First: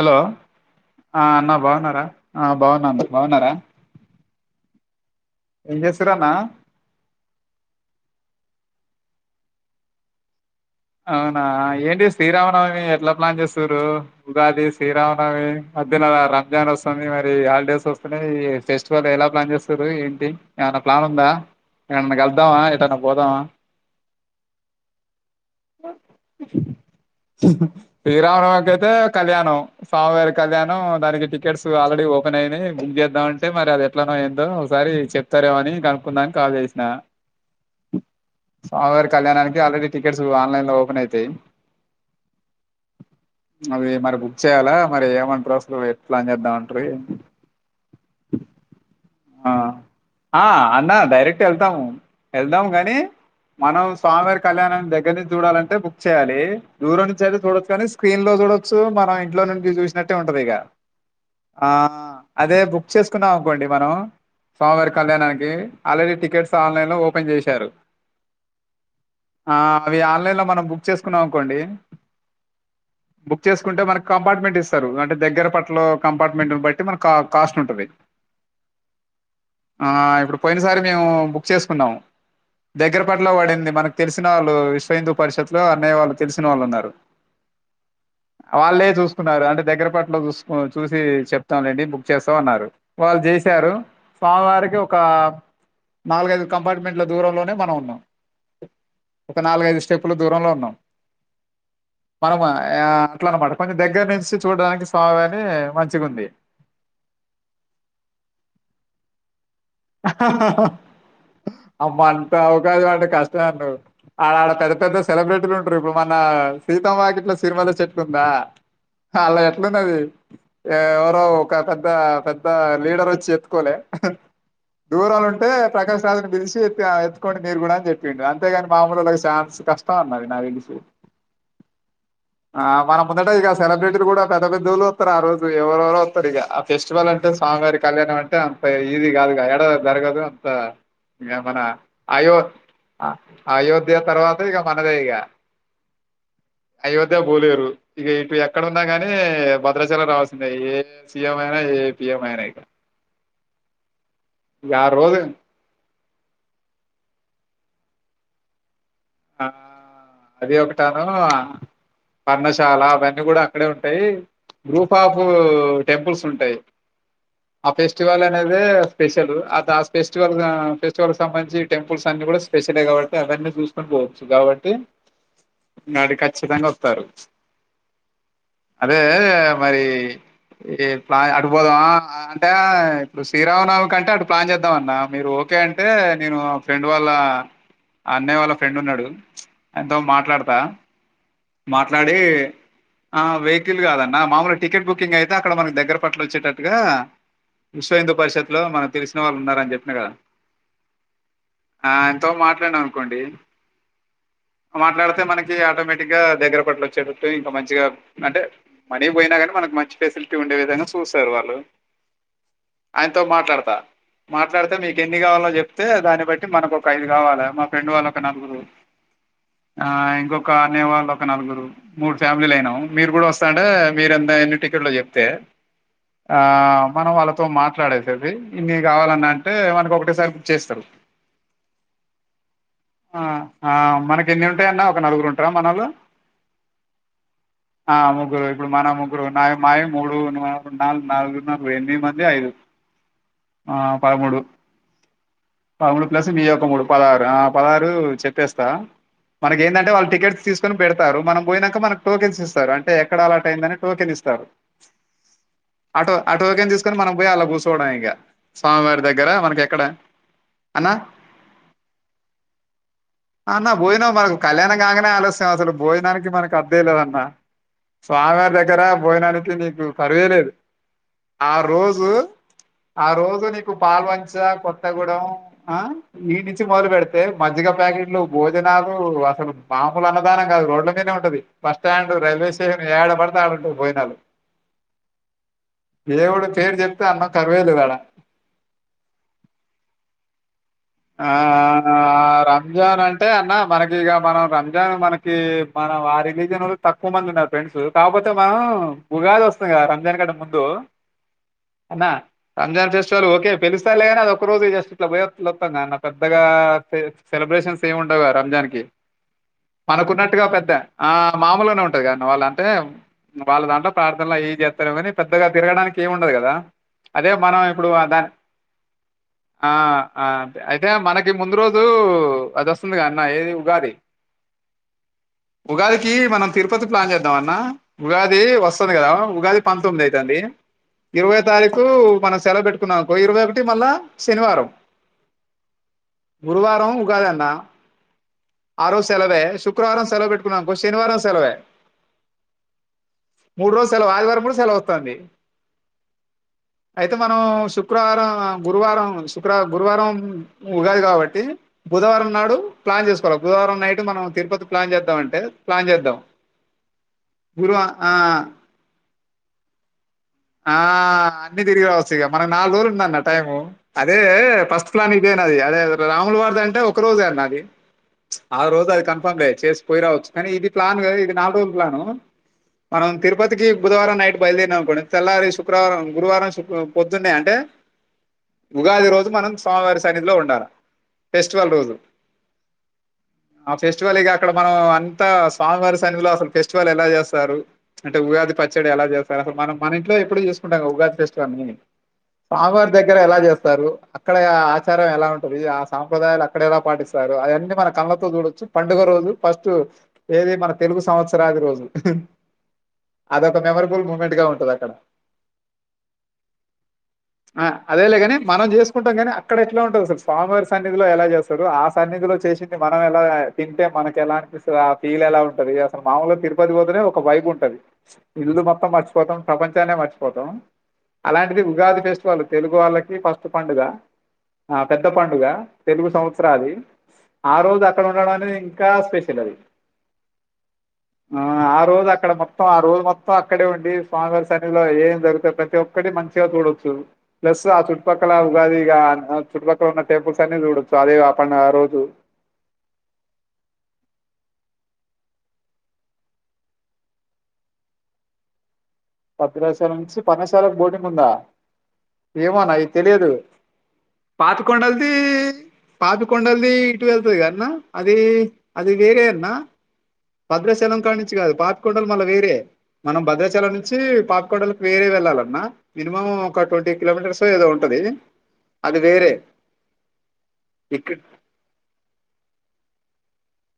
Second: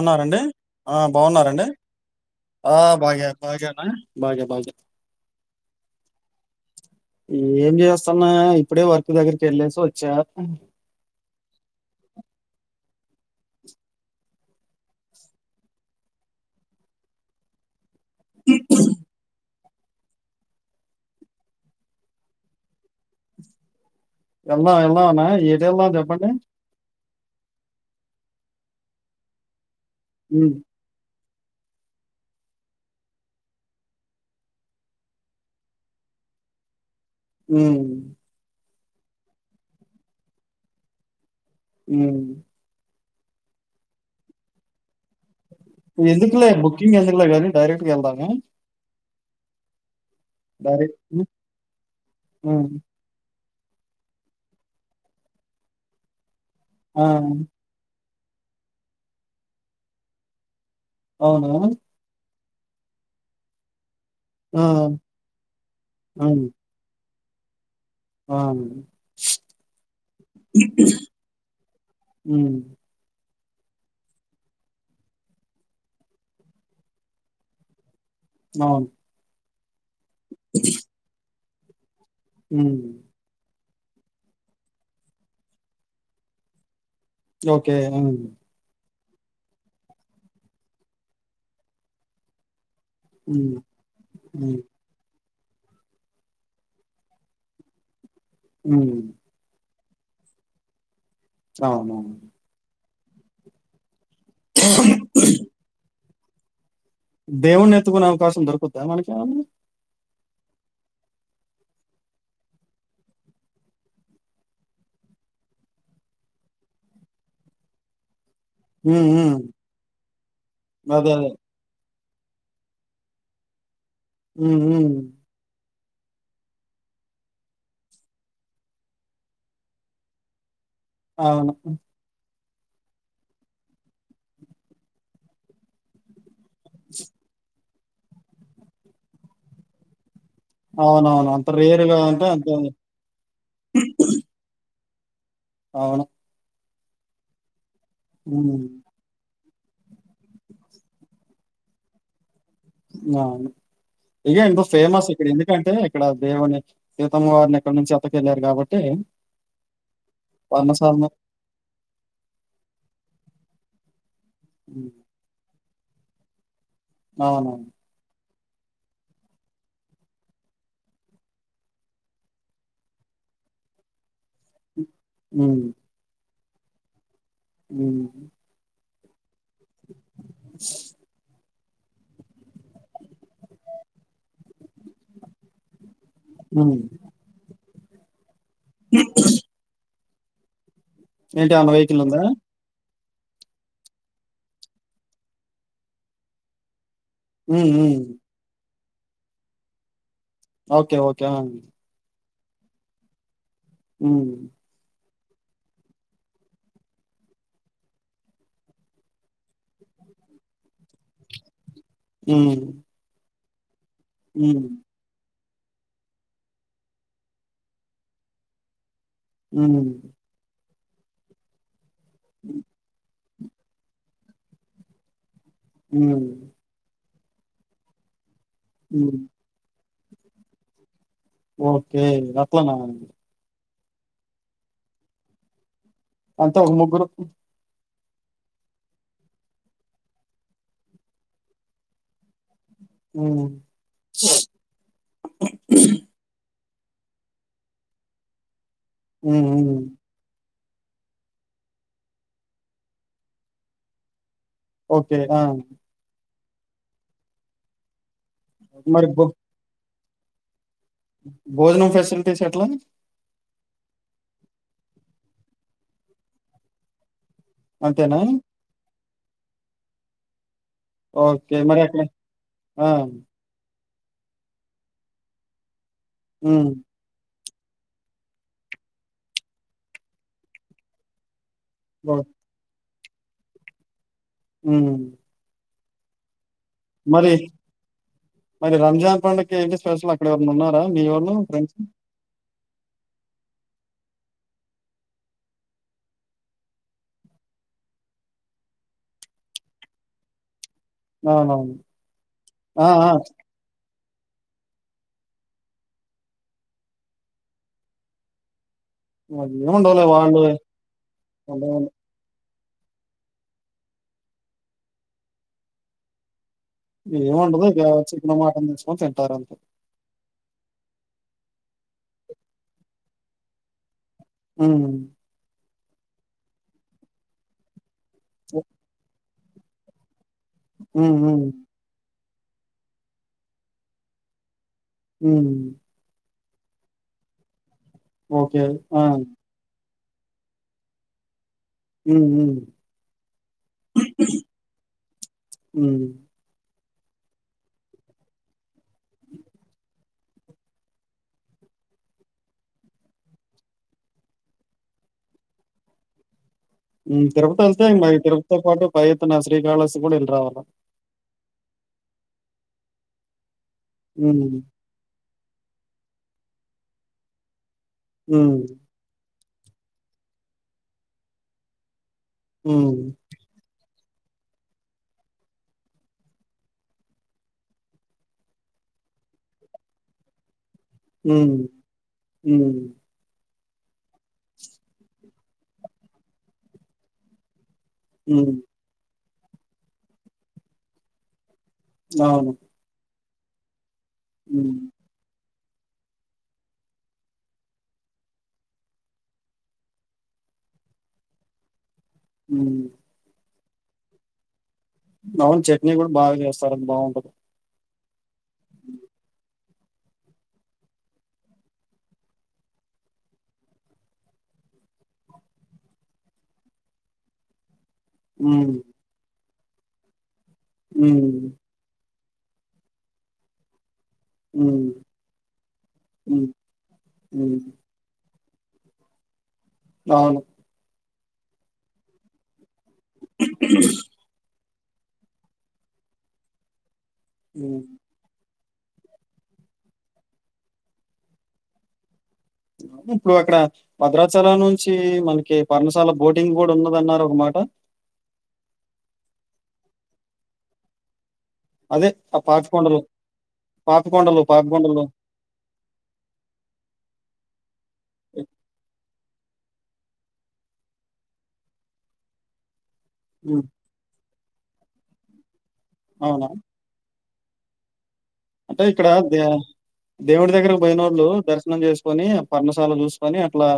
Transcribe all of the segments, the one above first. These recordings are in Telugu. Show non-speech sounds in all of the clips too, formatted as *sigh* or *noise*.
హలో ఆ అన్న బాగున్నారండి బాగున్నారా ఆ బాగున్నాను బాగే బాగున్నారా బాగేనా బాగే బాగే ఏం చేస్తుర్రు అన్న ఏం చేస్తున్నా ఇప్పుడే వర్క్ దగ్గరికి యెళ్ళేసి వచ్చా అవునా ఏంటి శ్రీరామనవమి ఎట్లా ప్లాన్ చేస్తుర్రు ఉగాది, శ్రీరామనమి మద్యలా రంజాన్ వస్తుంది. మరి హాలిడేస్ వస్ *unintelligible* ఫెస్టివల్ ఎలా ప్లాన్ చేస్ తురు ఏంటి ఏమన్నా ప్లాన్ ఉందా ఏవల్నైనా కళ్దామా ఏటన్నా పోదామా వెళ్దాం వెళ్దాం అన్న ఏ వెళ్దాం చెప్పండి శ్రీరామనవామికాయితే కళ్యాణం స్వామి వారి ఉమ్ కళ్యాణం దానికి టికెట్స్ ఆల్రెడీ ఓపెన్ అయినాయి బుక్ చేద్దామంటే మరి అది ఎట్లానో ఏందో ఒకసారి చెప్తారెమె అని కనుక్కుందామని కాల్ చేసిన ఉమ్ స్వామి వారి కళ్యాణానికి ఆల్రెడీ టికెట్స్ లైన్లా ఓపన్ అయితయి హ్మ్ అవి మరి బుక్ చేయ్యాలా మరి ఏమట్రో ఎందుకులే బకకింగ్ ఎందుకులే వలి డైరెక్ట్ వెలద ఆ ఆ అన్న డైరెక్ట్ వెళ్తాము వెళ్దాము ఉమ్ కాగాని మనం స్వామివారి కళ్యాణం దగ్గర నుంచి చూడాలంటే బుక్ చేయాలి దూర ఆ అనుచార డ కానీ స్క్రీన్ లో చూడొచ్చు మనం ఇంట్లో నుంచి చూసినట్టే ఉంటంది ఇక అవును ఆ అదే బుక్ చేసుకున్నాం అనుకోండి మనం ఆ స్మివారి కళ్యాణానికి ఆల్రెడీ ఉమ్ టికెట్స్ ఆన్లైన్ లో పని చేశారు ఆ ఆ అవి ఆన్లైన్ లో మనం బుక్ చేసుకున్నాం అనుకోండి ఉమ్ బుక్ చేసుకుంటే మనకి కంపార్ట్మెంట్ ఇస్తారు అంటే దగ్గర పట్ల కంపార్ట్మెంట్ని బట్టి మన కాస్ట్ ఉంటుంది అవును ఆ ఇప్పుడు పోయిన సారి మేము చేసుకున్నాము ఉమ్ దగ్గర పట్ల పడింది మనకు తెలిసిన వాళ్ళు వి హిూ పరిషత్తు లో అన్న్య వాళ్ళు తెలిసిన వాళ్ ఉన్నారు ఓకే చన్నారు అంటే దగ్గర పట్టులో చూసు చూసి చెప్తాంలేండి బుక్ చేస్తామ అన్నారు వాళ్ళు ఉమ్ చేసారు ఉమ్ స్వామివారికి ఒక నాలుగైదు కంపార్ట్మెంట్ల దూరంలోనే మనం ఉన్నాం హ్మ్మ్ స్టెప్లు దూరంలో ఉన్నాం అవునవును మనామా ఆ అట్లా అన్నమాట కొంచెం దగ్గర చూడడానికి స్వాభన్ని మంచిగా ఉంది దేవుణ్ని ఎత్తుకునే అవకాశం దొరుకుద్దా మనకు ఏమన్నా హహ అమ్మ అంత అవకాశం అంటే కష్టమే అన్నో ఆడ ఆడ పెద్ద పెద్ద సెలబ్రిటీలు ఉంటారు ఇప్పుడు మన సీతమ్మ వాకిట్లో సిరిమల్లె చెట్టు ఉందా ఉమ్ ఉమ్ అలా ఎట్లున్నది అదే అదే ఎవరో ఒక పెద్ద పెద్ద పెద్ద లీడర్ వచ్చి ఎత్కోలే ఉ దూరలు ఉంటే ప్రకాశ్ రాజని పిలిసి చెపిన ఎత్తుకోండి మీరు కూడా అని చెప్పిడి అంతేగాని మాముూలు ఒక ఛాన్స్ కష్టం అది నాకు తెలిసి, అవును ఆ మనము ముందటే ఇక సెలబ్రిటీలు కూడా పెద్ద పెద్దోళ్ళు వస్తారు, ఆ రోజు ఎవరెవరో వస్తారు ఇక ఆ ఫెస్టివల్ అంటే సాంగారిక కళ్యాణం అంటే అంత ఈజీ కాదు కదా ఎ జరగదు అవునవును. అంత మన రేర్‌గా అంటే అయో అంత అయోధ్య తర్వాత ఇక మన అదే ఇగ అవును అయోధ్యకు పోలేరు, ఇవిపి హ్మ్. ఎక్కడన్నా గాని, భద్రాచలం రావాల్సిందే ఏ సిఎం అయినా ఏ పిఎమ్ అయినా, ఇగా అవును, ఇదె ఎంత ఇక ఆ ఫేమస్ రోజు ఇక్కడ ఎందుకంటే, ఇక్కడ దేవుని సీతమ్మ వారిని ఎక్కడ నుంచి ఎత్తుకెళ్లారు కాబట్టి, ఆ అది ఒకటిను పర్ణశాలను పర్ణశాల అవన్నీ కూడా, ఇక్కడే ఉంటాయి. హ్మ్. గ్రూప్ ఆఫూ టెంపుల్స్ ఉంటాయి. అవునవును. ఆ ఫెస్టివల్ అ అదే స్పెషలు అటు ఫెస్టివల్ ఫెస్టివల్ సంబంధి టెంపుల్స్ అన్ని కూడా స్పెషలే కాబట్టి అవన్నీ చూ, సుకొని పోవచ్చు కాబట్టి, హు నాడి ఖచ్చితంగా వస్తారు. ఉహు అదే కదా మరి ఇది ప్లాన్ అ అటు పోదామా అంటే ఇప్పుడు శ్రీరామనవమికి అంటే అటు ప్లాన్ చేద్దాం అన్న మీరు ఓకే అం అంటే నేను హ్మ్. ఫ్రెండ్ వాళ్ళ, అన్నయ్య వాళ్ళ ఫ్రెండ్ ఉన్నాడు, కొంచం మా మాట్లాడతా, ఏంటి ఏమన్నా వెహికిల్ మాట్లాడి ఉందా, ఆ వెహికిల్ కాదన్న మామూలు టికెట్ బుకింగ్ అయితే అక్కడ మనకి దగ్గర పట్ల వచ్చేటట్టుగా, హ్మ్. హ్మ్. విశ్వ హిందూ పరిషత్ లో మన తెలిసిన వాళ్ళు ఉన్నారు, అని చెప్పిన కదా ఓకే ఓకే ఆన్ తో మాట్లాడినం అనుకోండి హ్మ్ తే మనకి ఆటోమేటిక్ టిక్ గా దగ్గర పట్లు వచ్చేటట్టు ఇంకా మంచిగా అంటే మనీ పోయినా గాని మనకు మంచి ఫేసిలిటీ ఉండే విధంగా చూసరు వాళ్ళు హ్మ్. ఆయనతో మాట్లాడ తా హ్మ్. మాట్లాడితే మీకు ఎన్ని కావాల్నో చెప్ ప్తే దాన్ని బట్టి మనకు ఒక ఐదు కావాల మా ఫ్రెండ్ వాళ్ళు ఒక నలుగురు హ్మ్. ఆ ఇంకొక అన్నయ్య వాళ్ళొక నలుగురు మూడు ఫ్యామిలీలు అయినాం మీరు కూడా వస్త స్తా మీరూ ఎన్ని టికెట్లు చెప్తే హ్మ్. ఆ మనం వాళ్ళతో మాట్లాడేసేది ఇన్ని హ్మ్. కావాలన్నా అంటే మనకొక ఒక్కసారి బుక్ చేస్తారు ఓకే గట్లన ఆ ఆ మనకి ఎన్ని ఉంటాయన్న ఒక నలుగురు టారా మనాల మొత్తం ఒక ముగ్గురు ఆ ముగ్గురు ఇప్పుడు మన ముగ్గురు నా మాయ మూడు నాలుగు నాలుగు నాలుగు ఎనిమిది మంది ఐదు హ్మ్. ఆ పదమూడు పదమూడు ప్లస్ మీయొక మూడు పదహారు ఆ పదహారు చెప్పేస్తా హ్మ్. మనకి హ్మ్. ఏంటంటే వాళ్ళ టికెట్స్ తీసుకొని పెడతారు మనం పోనాక మనకు టోకెన్ ఇస్తారు అంటే ఎక్కడ అలర్ట్ అయిందని టోకెన్ ఇస్తారు ఓకే ఆ అ టోకెన్ తీసుకొని మనం పోయి అలా కూర్చోవడం ఇగ స్వామివారి మరి బొ దగ్గర మనకి ఎక్కడ అన్నా భోజనం ఫెసిలిటీస్ ఎట్లా అన్న మనకు భోజనం కళ్యాణం గగానే అలాస్యం అసలు భోజనానికి మనకి అద్దే లేదన్నా అంతేనా? బాగా దగ్గర బోజనానికి నీకు కరువే లేదు ఆ ఓకే. మరి అక్కడ రోజు ఆ రోజుకు ఇప్పుడు పాల్వంచ కొత్తగూడం ఆ ఈ నించి హ్మ్. మొదలు బేడితే మజ్జగ ప్యాకెట్లు భోజనాలు అసలు మా ములు అన్నదనం కాదు రోడ్ల మీన్నే ఉంటది ఓ బస్టాండ్ రైల్వే స్టేషన్ ఏడ బడితే అడ బోజనాలు ఉమ్ దేవుడు పేరు చెప్తే అన్నం మరి కరువేలు కాడ మరి రంజాన్ పండుకి ఏంటి స్పెషల్ అక్కడ ఎవరన్న ఉన్నారా మీ వొళ్ళు ఫ్రెండ్స్ జాన్ అంటే అన్నా మనకి ఇగ మనం రం మనకి మనం ఆరిగిజన్లు తక్కువ మంది ఉన్నారు ఫ్రెండ్స్ కాకపోతే మనం ఉగాది వస్తుంది కదా రంజాన్ కంటే ముందు అవునవును. ఆ! రంజాన్ ఆ! ఫెస్టివల్ ఓకే పిలిస్ లేని అది ఒక రోజు జస్ట్ అట్ల బోయి ఇట్లాత్తంగా అన్న పెద్దగా సెలబ్రేషన్స్ ఏమి ఉండవుగా రంజాన్కి మరి ఏముండవులే వాళ్ళు మనకున్నట్టుగా పెద్ద ఆ మామూలుగనే వాళ్ళేమన్నా ఉంటది గ అన్న వాళ్ళన్ అంటే వాళ్ళ దాంట్లో ప్రార్థనలు అయి ఇయి చేస్తారు కనీ పెద్దగా తిరగడానికి ఏమి ఉండదు కదా అదే మనం ఏండదు ఇగ ఇప్పుడు దాని చిక్న మాటని తెంచుకొని తింటారు అంతే ఆ! ఆ! అయితే మనకి ముందు రోజు అది వస్తుంది కద అన్న ఏది ఉగాది ఉం ఉగాదికి మనం తిరుపతి ప్లాన్ చేద్దామ అన్న ఉగాది వస్తంది కదా ఉగాది పంతొమ్మిది అయితంది హ్మ్. ఇరవై హ్మ్. తారీకు మనస్ సెలవు పెట్టుకున్నవనుకో ఇరవై ఒకటి మళ్ళా శనివారం ఉమ్ గురువారం ఉగాదన్న ఓకే అ సెలవే శుక్ క్రారం సెలవు పెట్టున్నాంకో శనివారం సెలవే హ్మ్. హ్మ్. మూడు రోజు సెలవు ఆదివారం కూడ సెలవు వస్తంది హ్మ్. అయితే మనం శుక్రవారం గురువారం శుక్ర గురువారం ఉగాది కాబట్టి బుధవారం నాడు ప్లాన్ చేసుకోవాల బుధవారం నైట్ కి మనం తిరుపతి ప్లాన్ చేద్దాం అంటే ప్లాన్ చేద్దాం ఉమ్ తిరుపతి గురువ వెళ్తే ఇంగ ఆ తిరుపతితో పాటు పై తన శ్రీ కాలహాస్ ఆ అన్ని తిరిగి రావచ్చు ఇగ మనం నాలురోజులుందన్న టైము అదే హ్మ్. ఫస్ట్ ప్లాని పోయినాది ఇది అదే అదే రాముల వారిది అంటే ఒక్క రోజే అన్నా ఆది హ్మ్. ఆరోజు అది కన్ఫామ్ లే చేసి పోయి రావచ్చు కానీ ఇది ప్లాన్ కదా ఇది నాలుగు రోజుల ప్లాన్ ఉ హ్మ్. మనం తిరుపతికి బుధవారం నైట్ బయలుదేరినాం అనుకోండి తెల్లారి శుక్రవారం గురువారం శుక్ పొద్దున్నే అంటే ఉగాది రోజు మనం స్వామివారి సన్నిధిలో ఉండాల ఉ ఉ ఆ ఫెస్టివల్ ఇక అక్కడ మనం అంతా స్వామివారి సన్నిధి లో అసలు ఫెస్టివల్ ఎలా చేస్తారు అంటే హ్మ్. ఉగాది పచ్చడి ఎలా చేస్ తడకు మనం మన ఇంట్లో ఎప్పుడు చేసుకుంటాం గా ఉగాది ఫెస్టివల్ ని అవును. మాకు అంతే దగ్గర ఎలా చేస్తారు అక్కడ హ్మ్. ఆచారం ఎలా ఉన్ కోరిది ఆ సాంప్రదాయాలు అక్కడ ఎలా పాటిస్తారు అది అన్నీ మన కళ్లతో చూడొచ్చు పండుగ రోజు ఫస్ట్ ఏది మన తెలుగు సంవత్సరాది రోజు హు హ్మ్. అది ఒక్ మెమొరబుల్ మూమెంట్ గా ఉంటది ఆన్ అవును చట్నీ కూడా బాగా చేస్తారు బాగుంటది అదే లే గాని మనం చేసుకుంటాం కానీ అట్ అక్కడ ఎట్ల ఉంటది అసలు స్వామివారి సన్నిధిలో ఎలా చేస్తారు ఆ సన్నిధిలో చేసింది మనం ఎలా తింటే మనకి ఎలా అనిపిస్తుంది ఆ ఫీల్ ఎలా ఉంటది అసలు మామూలుగా తిరుపతి పోతేనే ఒక వైబ్ ఉంటది ఇల్లు హ్మ్. మొత్తం మర్చిపోతాం ప్రపంచానే మర్ హ్మ్. అలాంటిది ఉగాది ఫెస్ట్ వాళ్ళు తెలుగు వాళ్ళకి ఫస్ట్ పండుగ ఆ హ్మ్. పెద్ద పండుగ తెలుగు హ్మ్. సంవత్సరాది ఆ హ్మ్. రోజు అక్కడ ఉండడాన్ని ఇంకా స్పెషల్ అది అవును ఆ ఆ రోజు అక్కడ పమ్ త్తం ఆ రోజు మొత్తం అక్కడే ఉండి పర్ సండే లో ఏం జరుగుతే ప్రతి ఒక్కటి మంచిగా చూడొచ్చు ప్లస్ ఆ హ్మ్. చుట్టుపక్కల ఉగాది ఇక ఆ చుట్టుపక్కల ఉన్నా టెంపుల్స్ అన్నీ చూడొచ్చు అదే ఆ పండగ రోజు ఇప్పుడు అక్కడ భద్రాచలం నుంచి మనకి పర్ణశాల బోటింగ్ కూడా ఉన్నది అన్నారు ఒక మాట భద్రాచలం నుంచి పర్ణశాలకు బోటింగ్ ఉందా అదే ఆ ఏమో అన్న ఇ పాపికొండలు, తెలియదు పాపికొండలు, పాపి పాపికొండలు. కొండల్దీ, పాపికొండల్దీ ఇటు వెళ్తది గాన్న అదీ అది వేరే అన్. నా భద్రశలం కా నుంచి కాదు పాపికొండలు మళ్ళ వేరే మనం హ్మ్. భద్రాచలం నుంచి పా కొడలకు వేరే వెళ్ళాలన్నా మినిమమ్ అవునా? ఒక ట్వంటీ కిలోమీటర్స్ సో ఏదో ఉంటదీ అంటే ఇక్కడ దా దేవుడి దగ్గరకి ఇక్క బోయినోళ్ళు దర్శనం చేసుకొనీ, పర్ణశాల చూసుకుని. కొని అట్లా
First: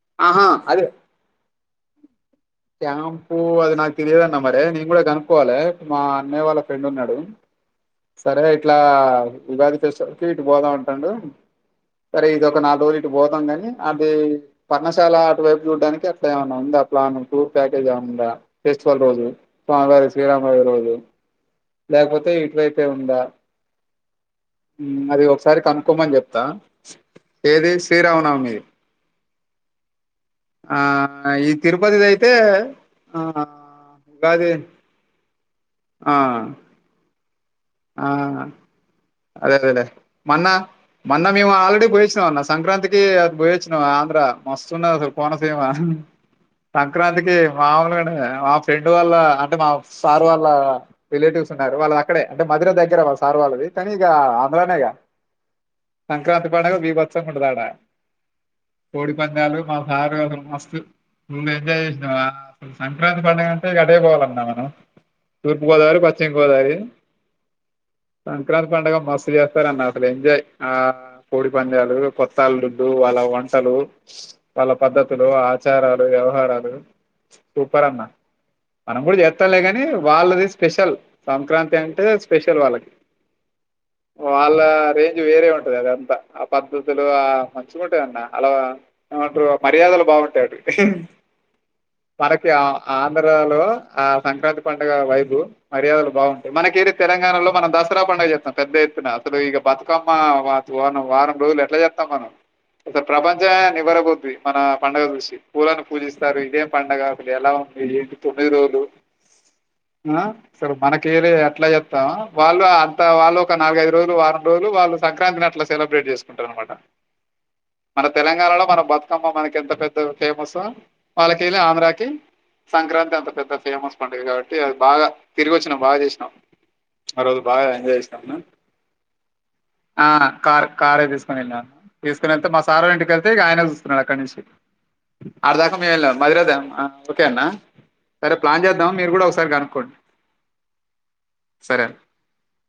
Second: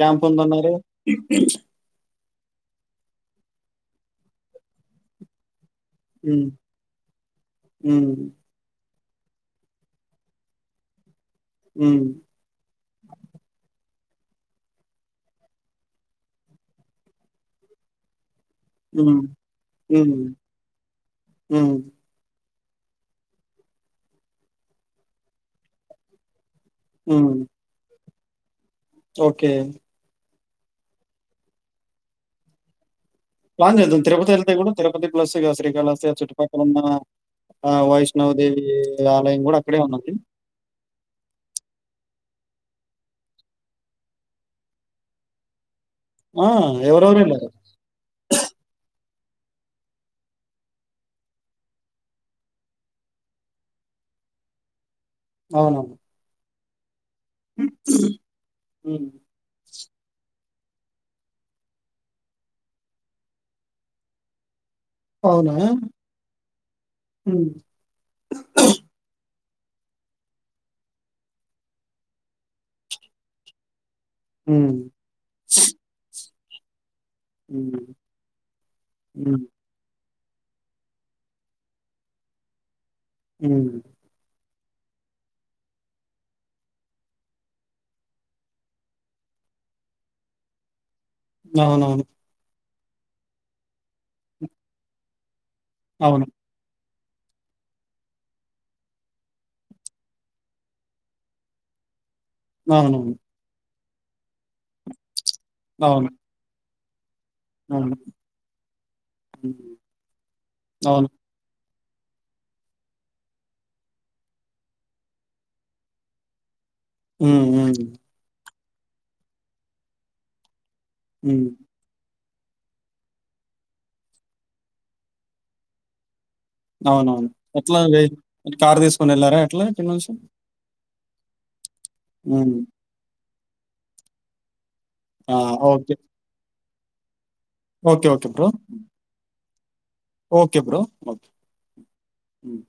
క్యాంప్ ఆహా ఉందన్నారు క్యాంపూ అది నాకు తెలియదన్న మరీ నేను కూడా కనుక్కోవాలి మా అన్నయ్య హ్మ్. వాళ్ళ ఫ్రెండ్ ఉన్నాడు హ్మ్. సరే ఇట్లా ఉగాది ఫెస్టివల్ కి ఇటు పోదాం అంటాండు హ్మ్. సరే ఇదొక నాల్ రోజుల్ ఇటు పోతాం కాని అదీ పర్ణశాల అటువైపు జూడ్డానికి అట్లా ఏమన్నా ఉందా ప్లాన్, టూర్ ప్యాకేజ్ ఏం ఉందా. ఫెస్టివల్ హ్మ్. రోజు, హ్మ్. స్వామివారి హ్మ్. శ్రీరామ *unintelligible* రోజు, హ్మ్. లేకపోతే ఇటువైప్. హూమ్ అది ఒకసారి కనుకోమని చెప్తా హ్మ్. ఏది శ్రీరామున్ నా మీది ఓకే ఆ ఈ తిరుపతిది అయితే ఆ ప్లాన్ జేద్దాం తిరుపతి ఉగాది ఎళ్తే గూడా తిరుపతి ప్లస్ ఇగా శ్రీకాళహస్తి ఆ చుట్టుపక్కలున్నా ఆ వైష్ణవ్ దేవీ ఆ మన్నా మొన్న మేము ఆల్రెడి పోయ్ చినవ అన్న సంక్రాంతికీ అట్ పోయోచ్చినవా ఆంధ్ర, మస్తు ఉన్నది అసలు కోనసీమ. ఆ! ఎవరెవరో సంక్రాంతికీ ఎళ్లారు. మామూలుగా ఉండదు గదా ఫ్రెండ్ వాళ్ళ అంటే మా సార్ వాళ్ళ రిలేటివ్స్ ఉన్నారు వాళ్ళది అక్కడే, అంటే మధుర దగ్గర వాళ్ సార్ వాళ్ళది. కని ఇగా ఆంధ్రనేగా అవునవును పండగ *unintelligible* చ్చండ ఆడా హ్మ్. కోడి పందాలు మా *unintelligible* మస్త్ ఎంజాయ్ చేసినవా సంక్రాంతి పండుగ అంటే ఇంగ అటే పోవాలన్నా మనం అవునా? తూర్పు గోదావరి పశ్చిమ గోదావరి హ్మ్. సం మస్తు చేస్తారన్న అసలు ఎంజాయ్ ఆ కోడి పందాలు కొత్త అల్లుళ్లు వాళ్ళ వంటలు వాళ్ళ హ్మ్. పద్ధతులు ఆచారాలు ఎవ్ హారాలు సూపర్ హ్మ్. అన్నా మనం కూడా హ్మ్. చేత్తంలే కాని వాళ్ళది స్పెషల్ సంక్రాంతి అంటే స్పెషల్ వాళ్ళకి హ్మ్. వాళ్ళ ఆ రేంజ్ వేరే ఉంటది అదంతా ఆ పద్ధతులు మంచిగా ఉంటాదన్న అలా ఏమంటారు మర్యాదలు బాగుంటాయి అటు అవునవును ఆంధ్రలో ఆ సంక్రాంతి పండుగ వైబ్ మర్యాదలు అవును. బాగుంటాయి మనకేడీ తెలంగాణలో మనం దసరా పడుగ చె పెద్ద ఎత్తున అసలు ఇగ బతుకమ్మ వారం రోజులు ఎట్లా చేత్తం మనం అవునవును. ప్రపంచమే బివరా బుద్వి మన పండుగ రుషి పూలను అవును. పూజిస్తారు ఇదేం పండగ అసలు ఎలా ఉంది అవును. ఏంటి తొమ్మిది రోజులు హ్మ్. ఆ అసలు అవును. మనకెలే అట్లా తా వాళ్ళు ఆ త వాళ్ళు ఒక నాలుగైదు రోజలు వారం రోజులు వాళ్ళు సంక్రాంతినట్ల సెలబ్రేట్ చేసుకుంటారనమాట హ్మ్. హ్మ్. మన తెలంగాణలో మనం బతుకమ్మ మనకి ఎంత పెద్ద ఫేమస్సో హ్మ్. పాలకెలి ఆంధ్రకీ సంక్రాంతి అంత పెద్ద ఫేమస్ పండగ కాబట్టి అది బాగా తిరిగి వచ్చినాం బాగా చేసినాం ఆ అవునవును రోజు బాగా ఎట్లా ఎంజాయ్ చేసినాము కారు తీసుకోని వెళ్లారా ఎట్లా ఆ ఇన్నుంచి కార్ కారే తీసుకోని ఎల్లాం తీసుకునెల్తే మా సారోళ్ళ ఇంటిక ఉంటే ఇగ అయినే చూసుకున్నాడు అక్కనుంచి ఆ! ఆడిదాకా మేం ఓకే. ఏల్లాం మదిరధమ్ ఆన్ ప్ ఓకే అన్న ఓకే. ఓకే సరే బ్రో. ప్లాన్ చేద్దాం మీరు కూడా ఒకసారి కాను కోట్ ఓకే బ్రోఓకే